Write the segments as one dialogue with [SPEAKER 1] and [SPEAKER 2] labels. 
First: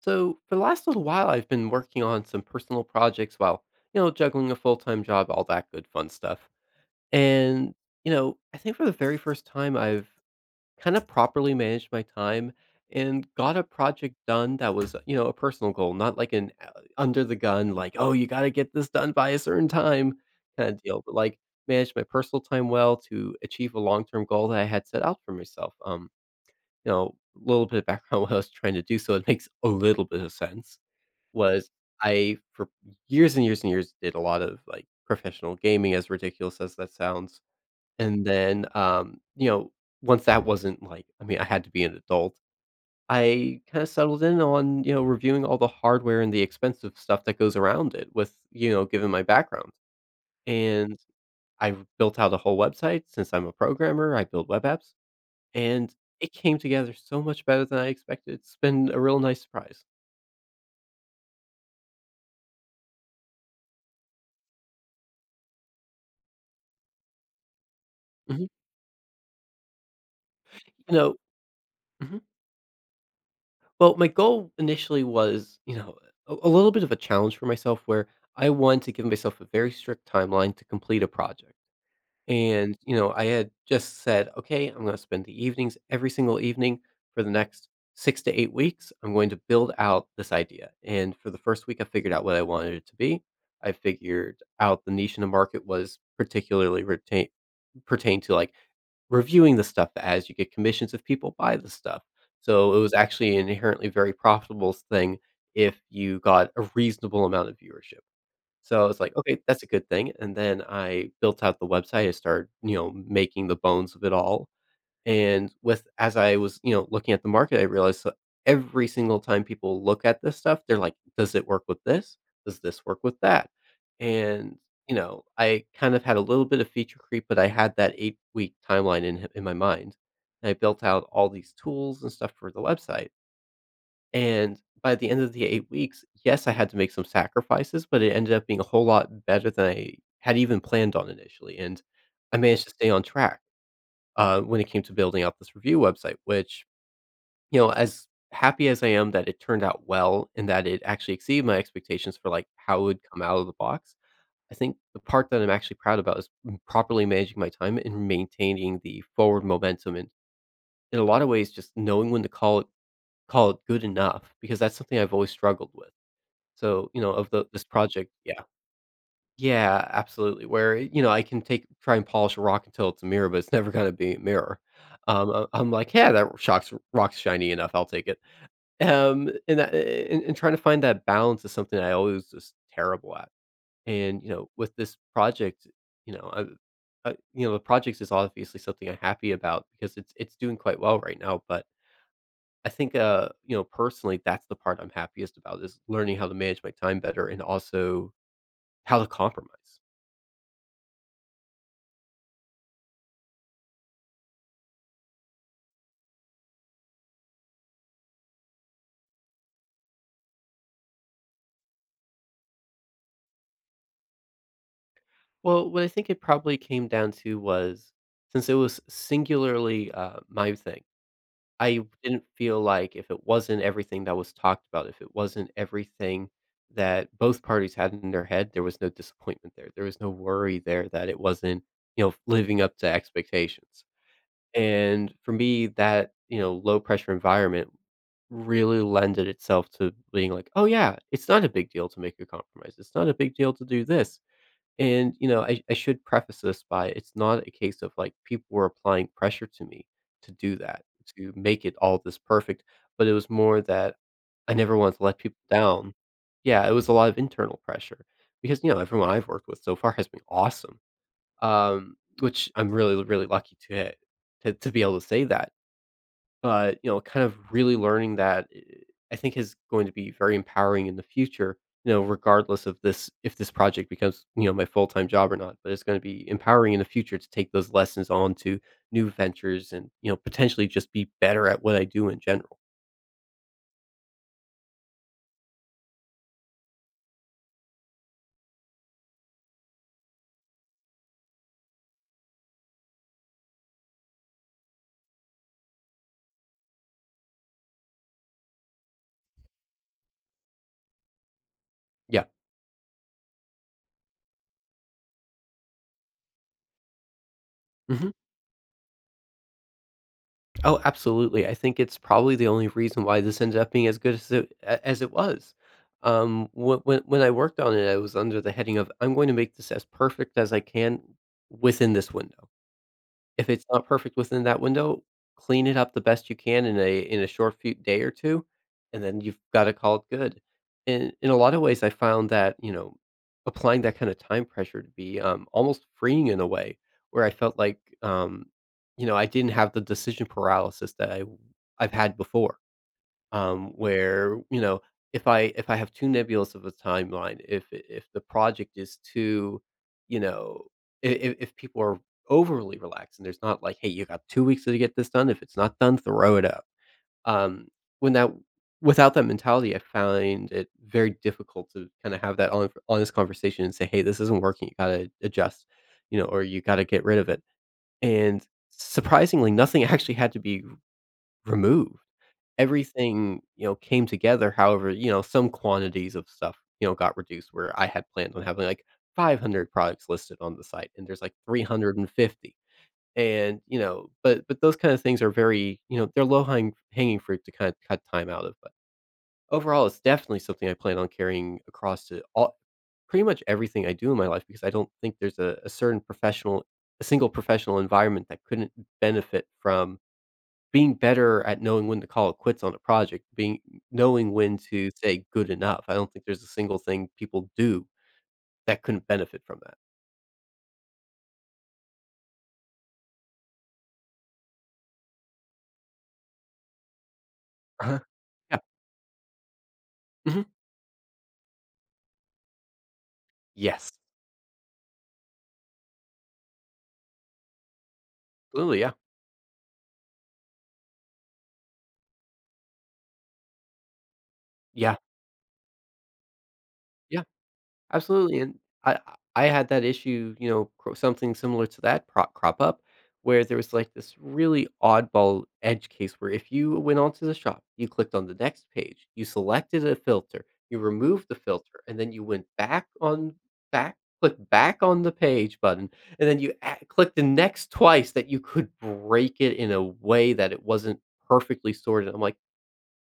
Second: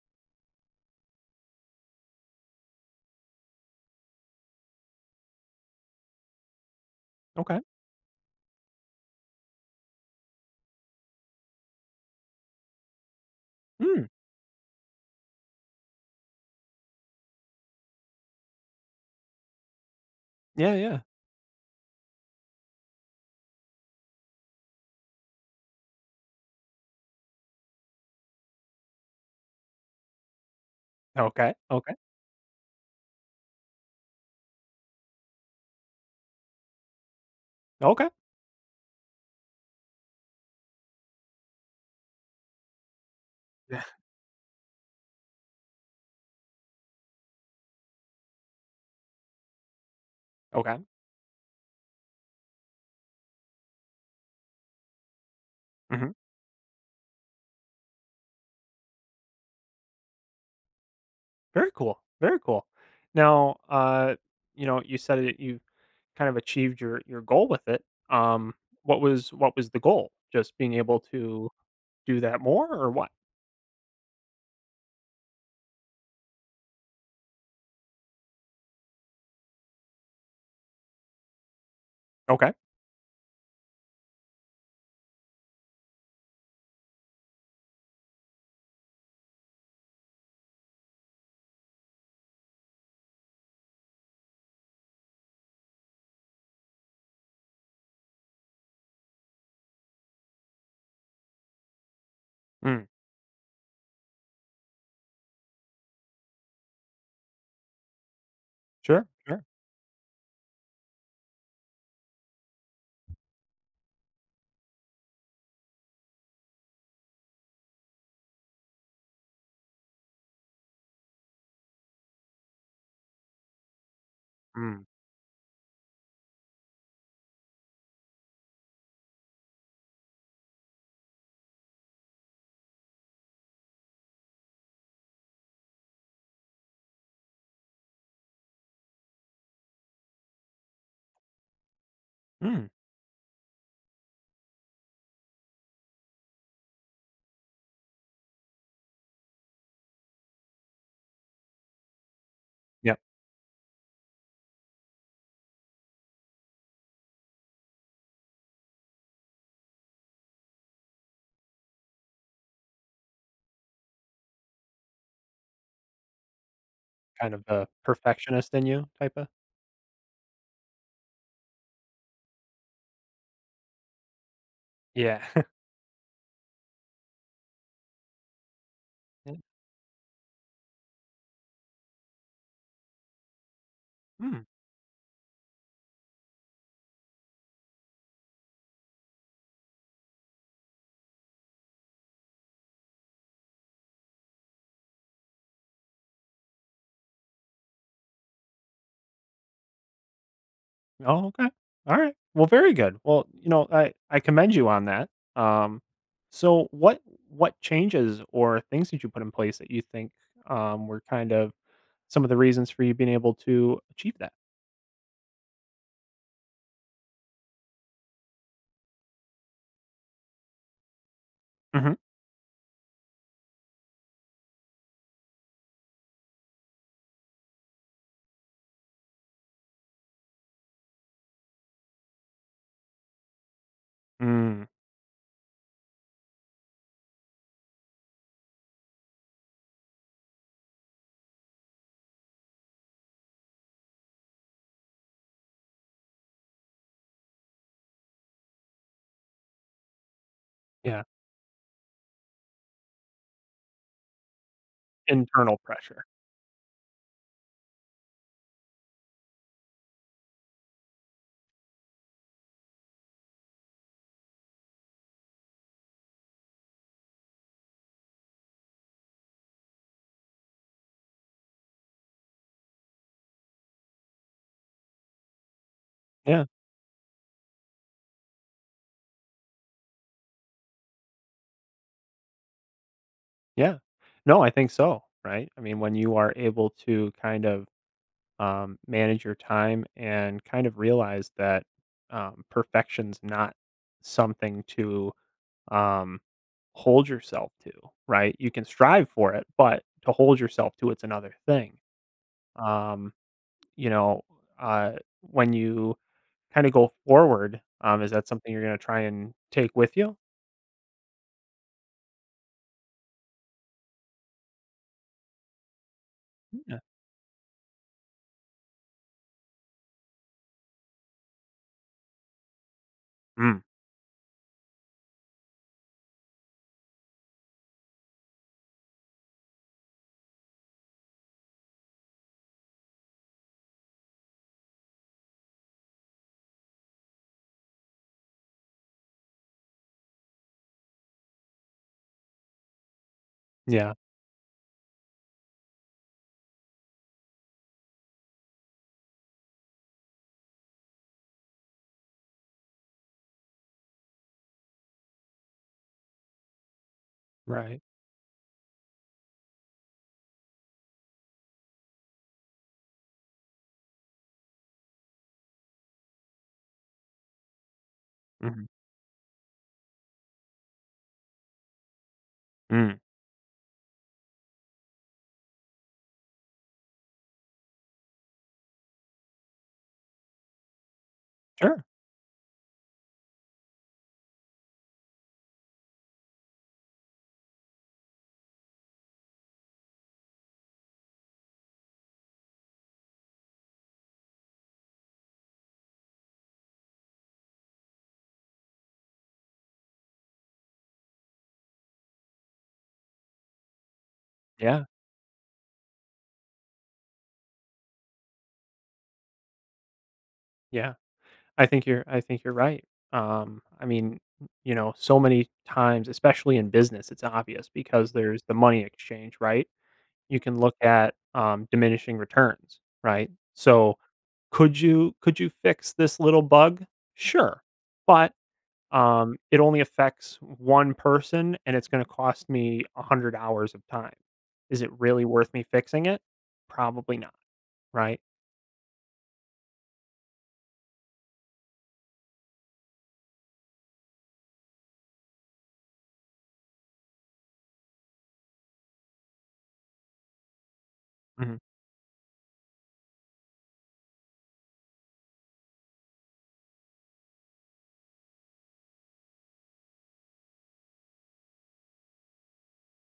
[SPEAKER 1] So for the last little while, I've been working on some personal projects while, you know, juggling a full time job, all that good fun stuff.
[SPEAKER 2] Okay.
[SPEAKER 1] And, you know, I think for the very first time, I've kind of properly managed my time and got a
[SPEAKER 2] Mm.
[SPEAKER 1] project done that was, you know, a personal goal, not like an under the gun, like, oh, you got to get this done by a certain time kind
[SPEAKER 2] Yeah,
[SPEAKER 1] of
[SPEAKER 2] yeah.
[SPEAKER 1] deal, but like managed my personal time well to achieve a long term goal that I had set out for myself. You know, a little bit of background what I was trying to do, so it makes a little bit of sense
[SPEAKER 2] Okay.
[SPEAKER 1] was
[SPEAKER 2] Okay.
[SPEAKER 1] I for years and years and years did a lot of, like, professional gaming, as ridiculous as that sounds,
[SPEAKER 2] Okay.
[SPEAKER 1] and then, you know, once that wasn't like I mean, I had to be an adult. I
[SPEAKER 2] Yeah.
[SPEAKER 1] kinda settled in on, you know, reviewing all the hardware and the expensive stuff that goes around it with, you know, given my background,
[SPEAKER 2] Okay.
[SPEAKER 1] and I built out a whole website since I'm a programmer, I build web apps, and
[SPEAKER 2] Hmm.
[SPEAKER 1] it came together so much better than I expected. It's been a real nice surprise.
[SPEAKER 2] Very cool. Very cool. Now, you said that you kind of achieved your goal with it.
[SPEAKER 1] Mhm.
[SPEAKER 2] Um, what was the goal? Just being
[SPEAKER 1] You
[SPEAKER 2] able
[SPEAKER 1] know
[SPEAKER 2] to do
[SPEAKER 1] mhm.
[SPEAKER 2] that more, or what?
[SPEAKER 1] Well, my goal initially was, you know, a little bit of a challenge for myself where I wanted to give myself a very strict timeline to complete a project.
[SPEAKER 2] Okay.
[SPEAKER 1] And, you know, I had just said, okay, I'm going to spend the evenings every single evening for the next 6 to 8 weeks. I'm going to build out this idea. And for the first week, I figured out what I wanted it to be. I figured out the niche in the market was particularly retain, pertain to like reviewing the stuff as you get commissions if people buy the stuff. So it
[SPEAKER 2] Mm.
[SPEAKER 1] was actually an inherently very profitable thing if you got a reasonable amount of viewership. So I was
[SPEAKER 2] Sure.
[SPEAKER 1] like, okay,
[SPEAKER 2] Sure.
[SPEAKER 1] that's a good thing. And then I built out the website. I started, you know, making the bones of it all. And with as I was, you know, looking at the market, I realized that every single time people look at this stuff, they're like, does it work with this? Does this work with that? And,
[SPEAKER 2] Mm.
[SPEAKER 1] you know, I kind of had a little bit of feature creep, but I had that 8 week timeline in my mind. And I built out all these tools and stuff for the website. And by the end of the 8 weeks, yes, I had to make some sacrifices, but it ended up being a whole lot better than I had even planned on initially. And I managed
[SPEAKER 2] Mm.
[SPEAKER 1] to stay on track when it came to building out this review website, which, you know, as happy as I am that it turned out well and that it actually exceeded my expectations for like how it
[SPEAKER 2] Yeah.
[SPEAKER 1] would come out of the box, I think the part that I'm actually proud about is properly managing my time and maintaining the forward momentum and in a lot of ways just knowing when to call it good enough because that's something I've always struggled with. So, you know, of
[SPEAKER 2] Kind of
[SPEAKER 1] the this
[SPEAKER 2] a
[SPEAKER 1] project, yeah.
[SPEAKER 2] perfectionist in you, type of.
[SPEAKER 1] Yeah, absolutely, where, you know, I can take try and polish a rock until it's a mirror, but it's never gonna be a mirror.
[SPEAKER 2] Yeah.
[SPEAKER 1] I'm like, "Yeah, that shocks rock's shiny enough, I'll take it."
[SPEAKER 2] Yeah.
[SPEAKER 1] And that and trying to find that balance is something I always was terrible at, and, you
[SPEAKER 2] Mm.
[SPEAKER 1] know, with this project, you know, I you know, the project is obviously something I'm happy about because it's doing quite well right now, but I think, you know, personally, that's the part I'm happiest about is learning how to manage my time better and also how to compromise.
[SPEAKER 2] Oh, okay. All right. Well, very good. Well, I commend you on that. Um, so what changes or things did you put in place that you think were kind of some of the reasons for you being able to achieve that?
[SPEAKER 1] Well, what I think it probably came down to was since it was singularly my thing, I
[SPEAKER 2] Hmm.
[SPEAKER 1] didn't feel like if it wasn't everything that was talked about, if it wasn't everything that both parties had in their head, there was no disappointment there. There was no worry there that it wasn't, you know, living up to expectations.
[SPEAKER 2] Mm,
[SPEAKER 1] And for me, that, you know, low pressure environment really lended itself to being like, "Oh, yeah, it's not a big deal to make a compromise. It's not a big deal to do this." And, you know, I should preface this by it's not a case of, like, people were applying pressure to me to do that,
[SPEAKER 2] yeah.
[SPEAKER 1] to make it all this perfect, but it was more that I never wanted to let people
[SPEAKER 2] Internal
[SPEAKER 1] down.
[SPEAKER 2] pressure.
[SPEAKER 1] Yeah, it was a lot of internal pressure because, you know, everyone I've worked with so far has been awesome, which I'm really, really lucky to, to be able to say that. But you know, kind of really learning that, I think is going to be very empowering in the future. You know, regardless of this, if this project becomes you know my full time job or not, but it's going to be
[SPEAKER 2] Yeah.
[SPEAKER 1] empowering in the future to take those lessons on to new ventures and you know potentially just be better at what I do in general.
[SPEAKER 2] Yeah. No, I think so. Right. I mean, when you are able to kind of manage your time and kind of realize that perfection's not something to um, hold yourself to, right? You can strive for it, but to hold yourself to it's another thing.
[SPEAKER 1] Yeah.
[SPEAKER 2] Um, you know, uh, when you kind of go forward, is
[SPEAKER 1] Mhm.
[SPEAKER 2] that something you're going to try and take with you?
[SPEAKER 1] Oh, absolutely. I think it's probably the only reason why this ended up being as good as as it was. When
[SPEAKER 2] Yeah.
[SPEAKER 1] when when I worked on it, I was under the heading of I'm going to make this as perfect as I can within this window. If
[SPEAKER 2] Mm,
[SPEAKER 1] it's not perfect within that window, clean it up the best you can in a short few day or 2, and then you've gotta call it good. In a lot of ways, I found that, you know, applying that kind of time pressure to be, almost freeing in a way where I felt like, you know, I didn't have the decision paralysis that I've had before
[SPEAKER 2] yeah.
[SPEAKER 1] where you know if I have too nebulous of a timeline, if the project is too, you know, if people are overly relaxed and there's not like, hey, you got 2 weeks to get this done. If it's not done, throw it up. Um,
[SPEAKER 2] Right.
[SPEAKER 1] when that Without that mentality, I find it very difficult to kind of have that honest conversation and say, hey, this isn't working. You gotta adjust, you know, or you gotta get rid of it. And
[SPEAKER 2] Hmm.
[SPEAKER 1] surprisingly, nothing actually had to be removed
[SPEAKER 2] Mm,
[SPEAKER 1] everything, you know, came together. However, you know, some quantities of stuff, you know, got reduced where I had planned on having like 500 products listed on the site and there's like
[SPEAKER 2] sure.
[SPEAKER 1] 350. And, you know, but those kind of things are very, you know, they're hanging fruit to kind of cut time out of. But overall, it's definitely something I plan on carrying across to all pretty much everything I do in my life because I don't think there's a certain professional, a single professional environment that couldn't benefit from being better at knowing when to call it quits on a project, being knowing when
[SPEAKER 2] Yeah.
[SPEAKER 1] to say good enough. I don't think there's a single thing people do that couldn't benefit from that.
[SPEAKER 2] Yeah. I think you're right. I mean, so many times, especially in business, it's obvious
[SPEAKER 1] Uh-huh.
[SPEAKER 2] because there's the
[SPEAKER 1] Yeah.
[SPEAKER 2] money exchange, right? You
[SPEAKER 1] Mhm.
[SPEAKER 2] can look at diminishing returns, right?
[SPEAKER 1] Yes.
[SPEAKER 2] So could you fix this little bug? Sure, but,
[SPEAKER 1] Absolutely. Yeah.
[SPEAKER 2] it only affects 1 person, and it's gonna cost me 100 hours of time. Is it
[SPEAKER 1] Yeah.
[SPEAKER 2] really worth me fixing it? Probably
[SPEAKER 1] Yeah.
[SPEAKER 2] not, right?
[SPEAKER 1] Absolutely, and I I had that issue, you know, cro something similar to that pro crop up, where there was, like, this really oddball edge case where if you went onto the shop, you clicked on the next page, you selected a filter, you removed the
[SPEAKER 2] Mhm.
[SPEAKER 1] filter, and then you went back on back back on the page button, and then you a clicked the next twice that you could break it in a way that it wasn't perfectly sorted. I'm like,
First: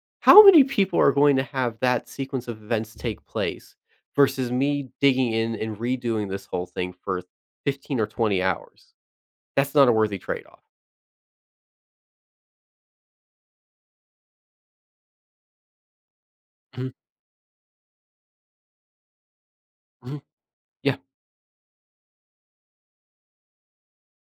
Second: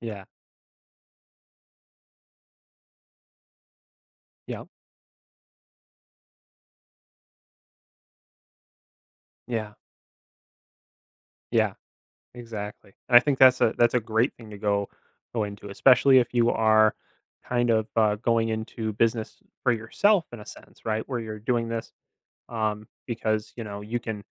[SPEAKER 2] Yeah.
[SPEAKER 1] how many people are going to have that sequence of events take place versus
[SPEAKER 2] Yep.
[SPEAKER 1] me digging in and redoing this whole thing for 15 or 20 hours? That's
[SPEAKER 2] Yeah.
[SPEAKER 1] not a worthy trade-off.
[SPEAKER 2] Yeah. Exactly. And I think that's a great thing to go into, especially if you
[SPEAKER 1] Mhm,
[SPEAKER 2] are kind of, going into business for
[SPEAKER 1] mhm.
[SPEAKER 2] yourself in a sense,
[SPEAKER 1] Yeah,
[SPEAKER 2] right? Where you're doing this, because, you can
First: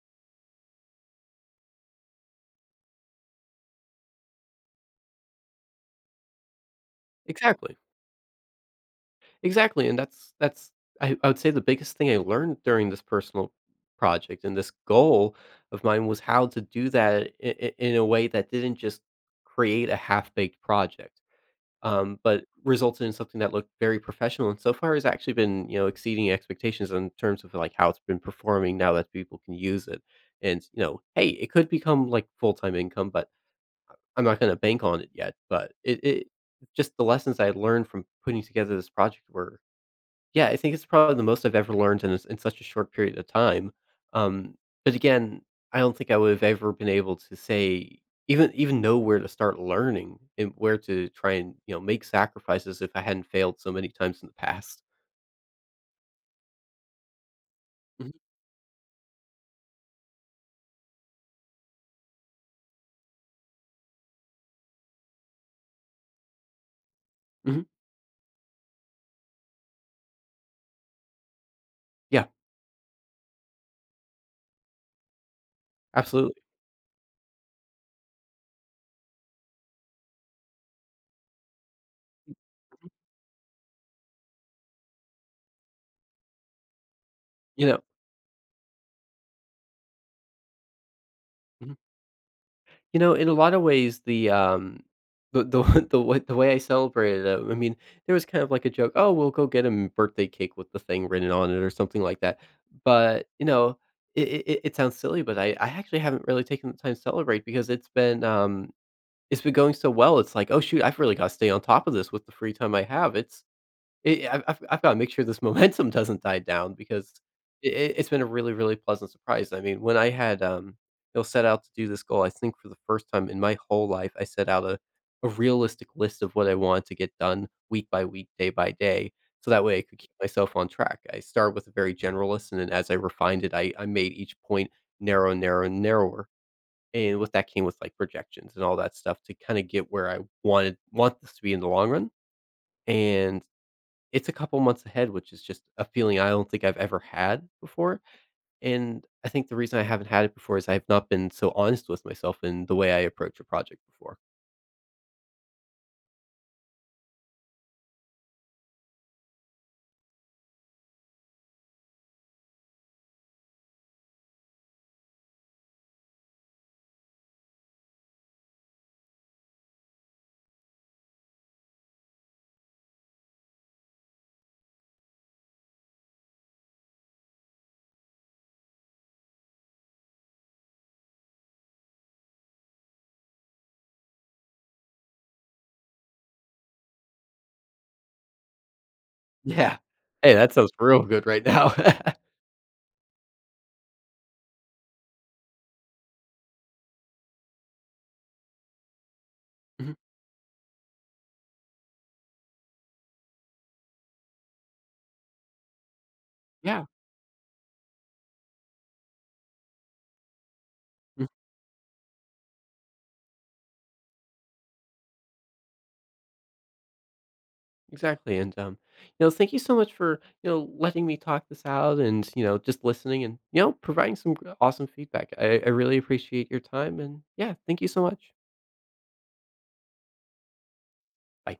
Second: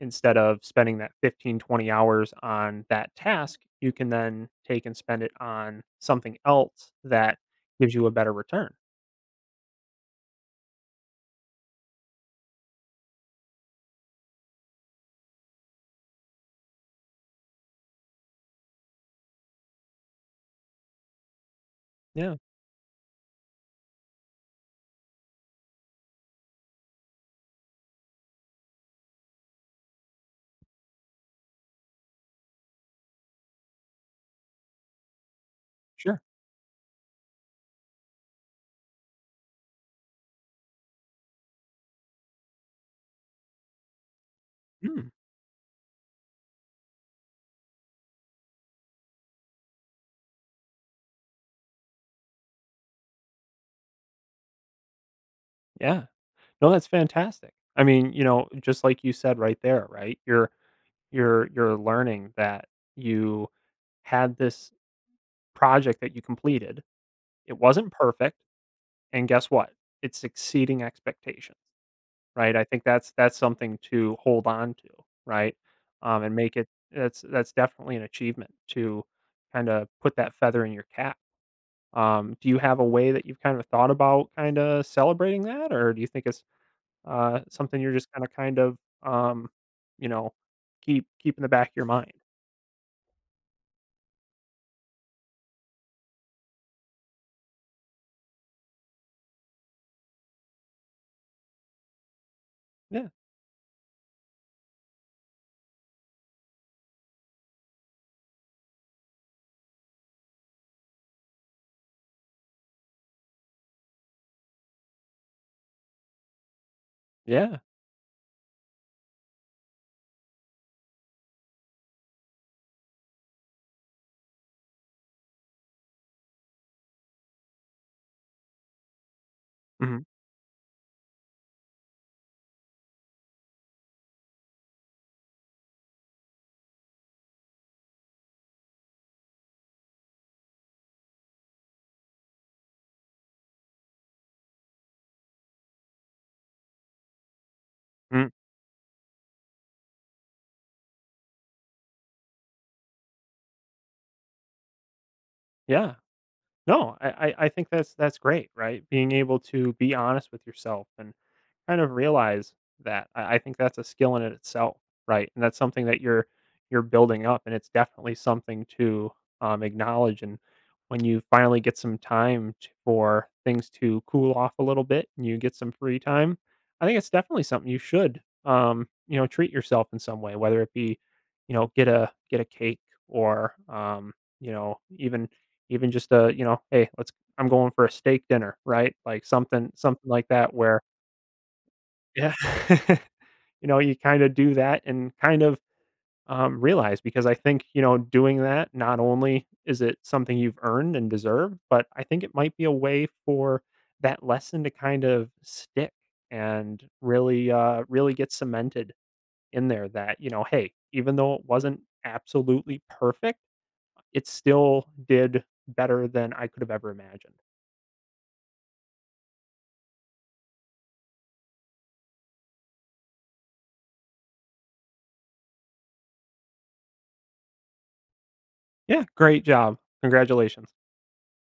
[SPEAKER 2] instead of spending that 15-20 hours on that task, you can then take and spend it on something else that
[SPEAKER 1] exactly.
[SPEAKER 2] gives you a better return.
[SPEAKER 1] Exactly, and that's I would say the biggest thing I learned during this personal project and this goal of mine was how to do that I in a way that didn't just create a half-baked project.
[SPEAKER 2] Yeah.
[SPEAKER 1] But resulted in something that looked very professional and so far has actually been you know exceeding expectations in terms of like how it's been performing now that people can use it and you know hey it could become like full-time income but I'm not going to bank on it yet but it,
[SPEAKER 2] Sure.
[SPEAKER 1] it just the lessons I learned from putting together this project were yeah, I think it's probably the most I've ever learned in a s in such a short period of time, um, but
[SPEAKER 2] Mm,
[SPEAKER 1] again, I don't think I would have ever been able to say even know where to start learning and where to try and, you know, make sacrifices if I hadn't failed so many times in the past.
[SPEAKER 2] yeah. No, that's fantastic. I mean,
[SPEAKER 1] Mhm,
[SPEAKER 2] just like you said right there, right? You're learning that you had this project that you completed, it
[SPEAKER 1] mhm,
[SPEAKER 2] wasn't perfect, and guess what? It's exceeding expectations,
[SPEAKER 1] yeah,
[SPEAKER 2] right? I think that's something to hold on to, right? And
[SPEAKER 1] absolutely,
[SPEAKER 2] make it that's definitely an achievement to kind of put that feather in your cap. Do you have a way that you've kind of thought about kind of celebrating that, or do you think it's
[SPEAKER 1] you know
[SPEAKER 2] something you're just kind of um, you know keep in the back of your mind?
[SPEAKER 1] You know, in a lot of ways, the the way I celebrated it, I mean, there was kind of like a joke, "Oh, we'll go get him birthday cake with the thing written on it," or something like that,
[SPEAKER 2] Yeah,
[SPEAKER 1] but, you know, it sounds silly, but I actually haven't really taken the time to celebrate because it's been going so well, it's like, "Oh, shoot, I've really gotta stay on top of this with the free time I have." I I've gotta make sure this momentum doesn't die down because
[SPEAKER 2] yeah.
[SPEAKER 1] I it's been a really, really pleasant surprise. I mean, when you know, set out to do this goal, I think for the first time in my whole life, I set out a realistic list of what I wanted to get done week by week, day by day, so that way I could
[SPEAKER 2] Hmm.
[SPEAKER 1] keep myself on track. I started with a very general list, and then as I refined it, I made each point narrow, narrow, and narrower, and with that came with, like, projections and all that stuff to kinda get where I want this to be in the long run, and it's a couple months ahead, which is just a feeling I don't think I've ever had before,
[SPEAKER 2] Mm.
[SPEAKER 1] and I think the reason I haven't had it before is I have not been so honest with myself in the way I approach a project before.
[SPEAKER 2] Yeah. No, I think that's great, right? Being able to be honest with yourself and kind of realize that. I think that's a skill in it itself, right? And that's something that you're building up, and it's definitely something to acknowledge. And when you finally get some time t for things to cool off a little bit, and you get some free time, I think it's definitely something you should, treat yourself in some way, whether it be, get a cake, or, you know, even even just hey, let's I'm going for a steak dinner, right? Like something
[SPEAKER 1] Yeah.
[SPEAKER 2] something like
[SPEAKER 1] Hey, that
[SPEAKER 2] that,
[SPEAKER 1] sounds
[SPEAKER 2] where
[SPEAKER 1] real good right now.
[SPEAKER 2] yeah. You kinda do that and kind of, realize, because I think, doing that, not only is
[SPEAKER 1] Mhm.
[SPEAKER 2] it something you've earned and deserved, but I think it might be a way for that lesson to kind of stick and
[SPEAKER 1] Yeah.
[SPEAKER 2] really, really get cemented in there that, hey, even
[SPEAKER 1] Mhm.
[SPEAKER 2] though it wasn't absolutely perfect, it still did better than I could have ever imagined.
[SPEAKER 1] Exactly, and, you know, thank you so much for, you know, letting me talk this out and, you know, just listening and, you know, providing some g awesome feedback. I really appreciate your time, and yeah, thank you so much.
[SPEAKER 2] Yeah, great job. Congratulations.
[SPEAKER 1] Bye.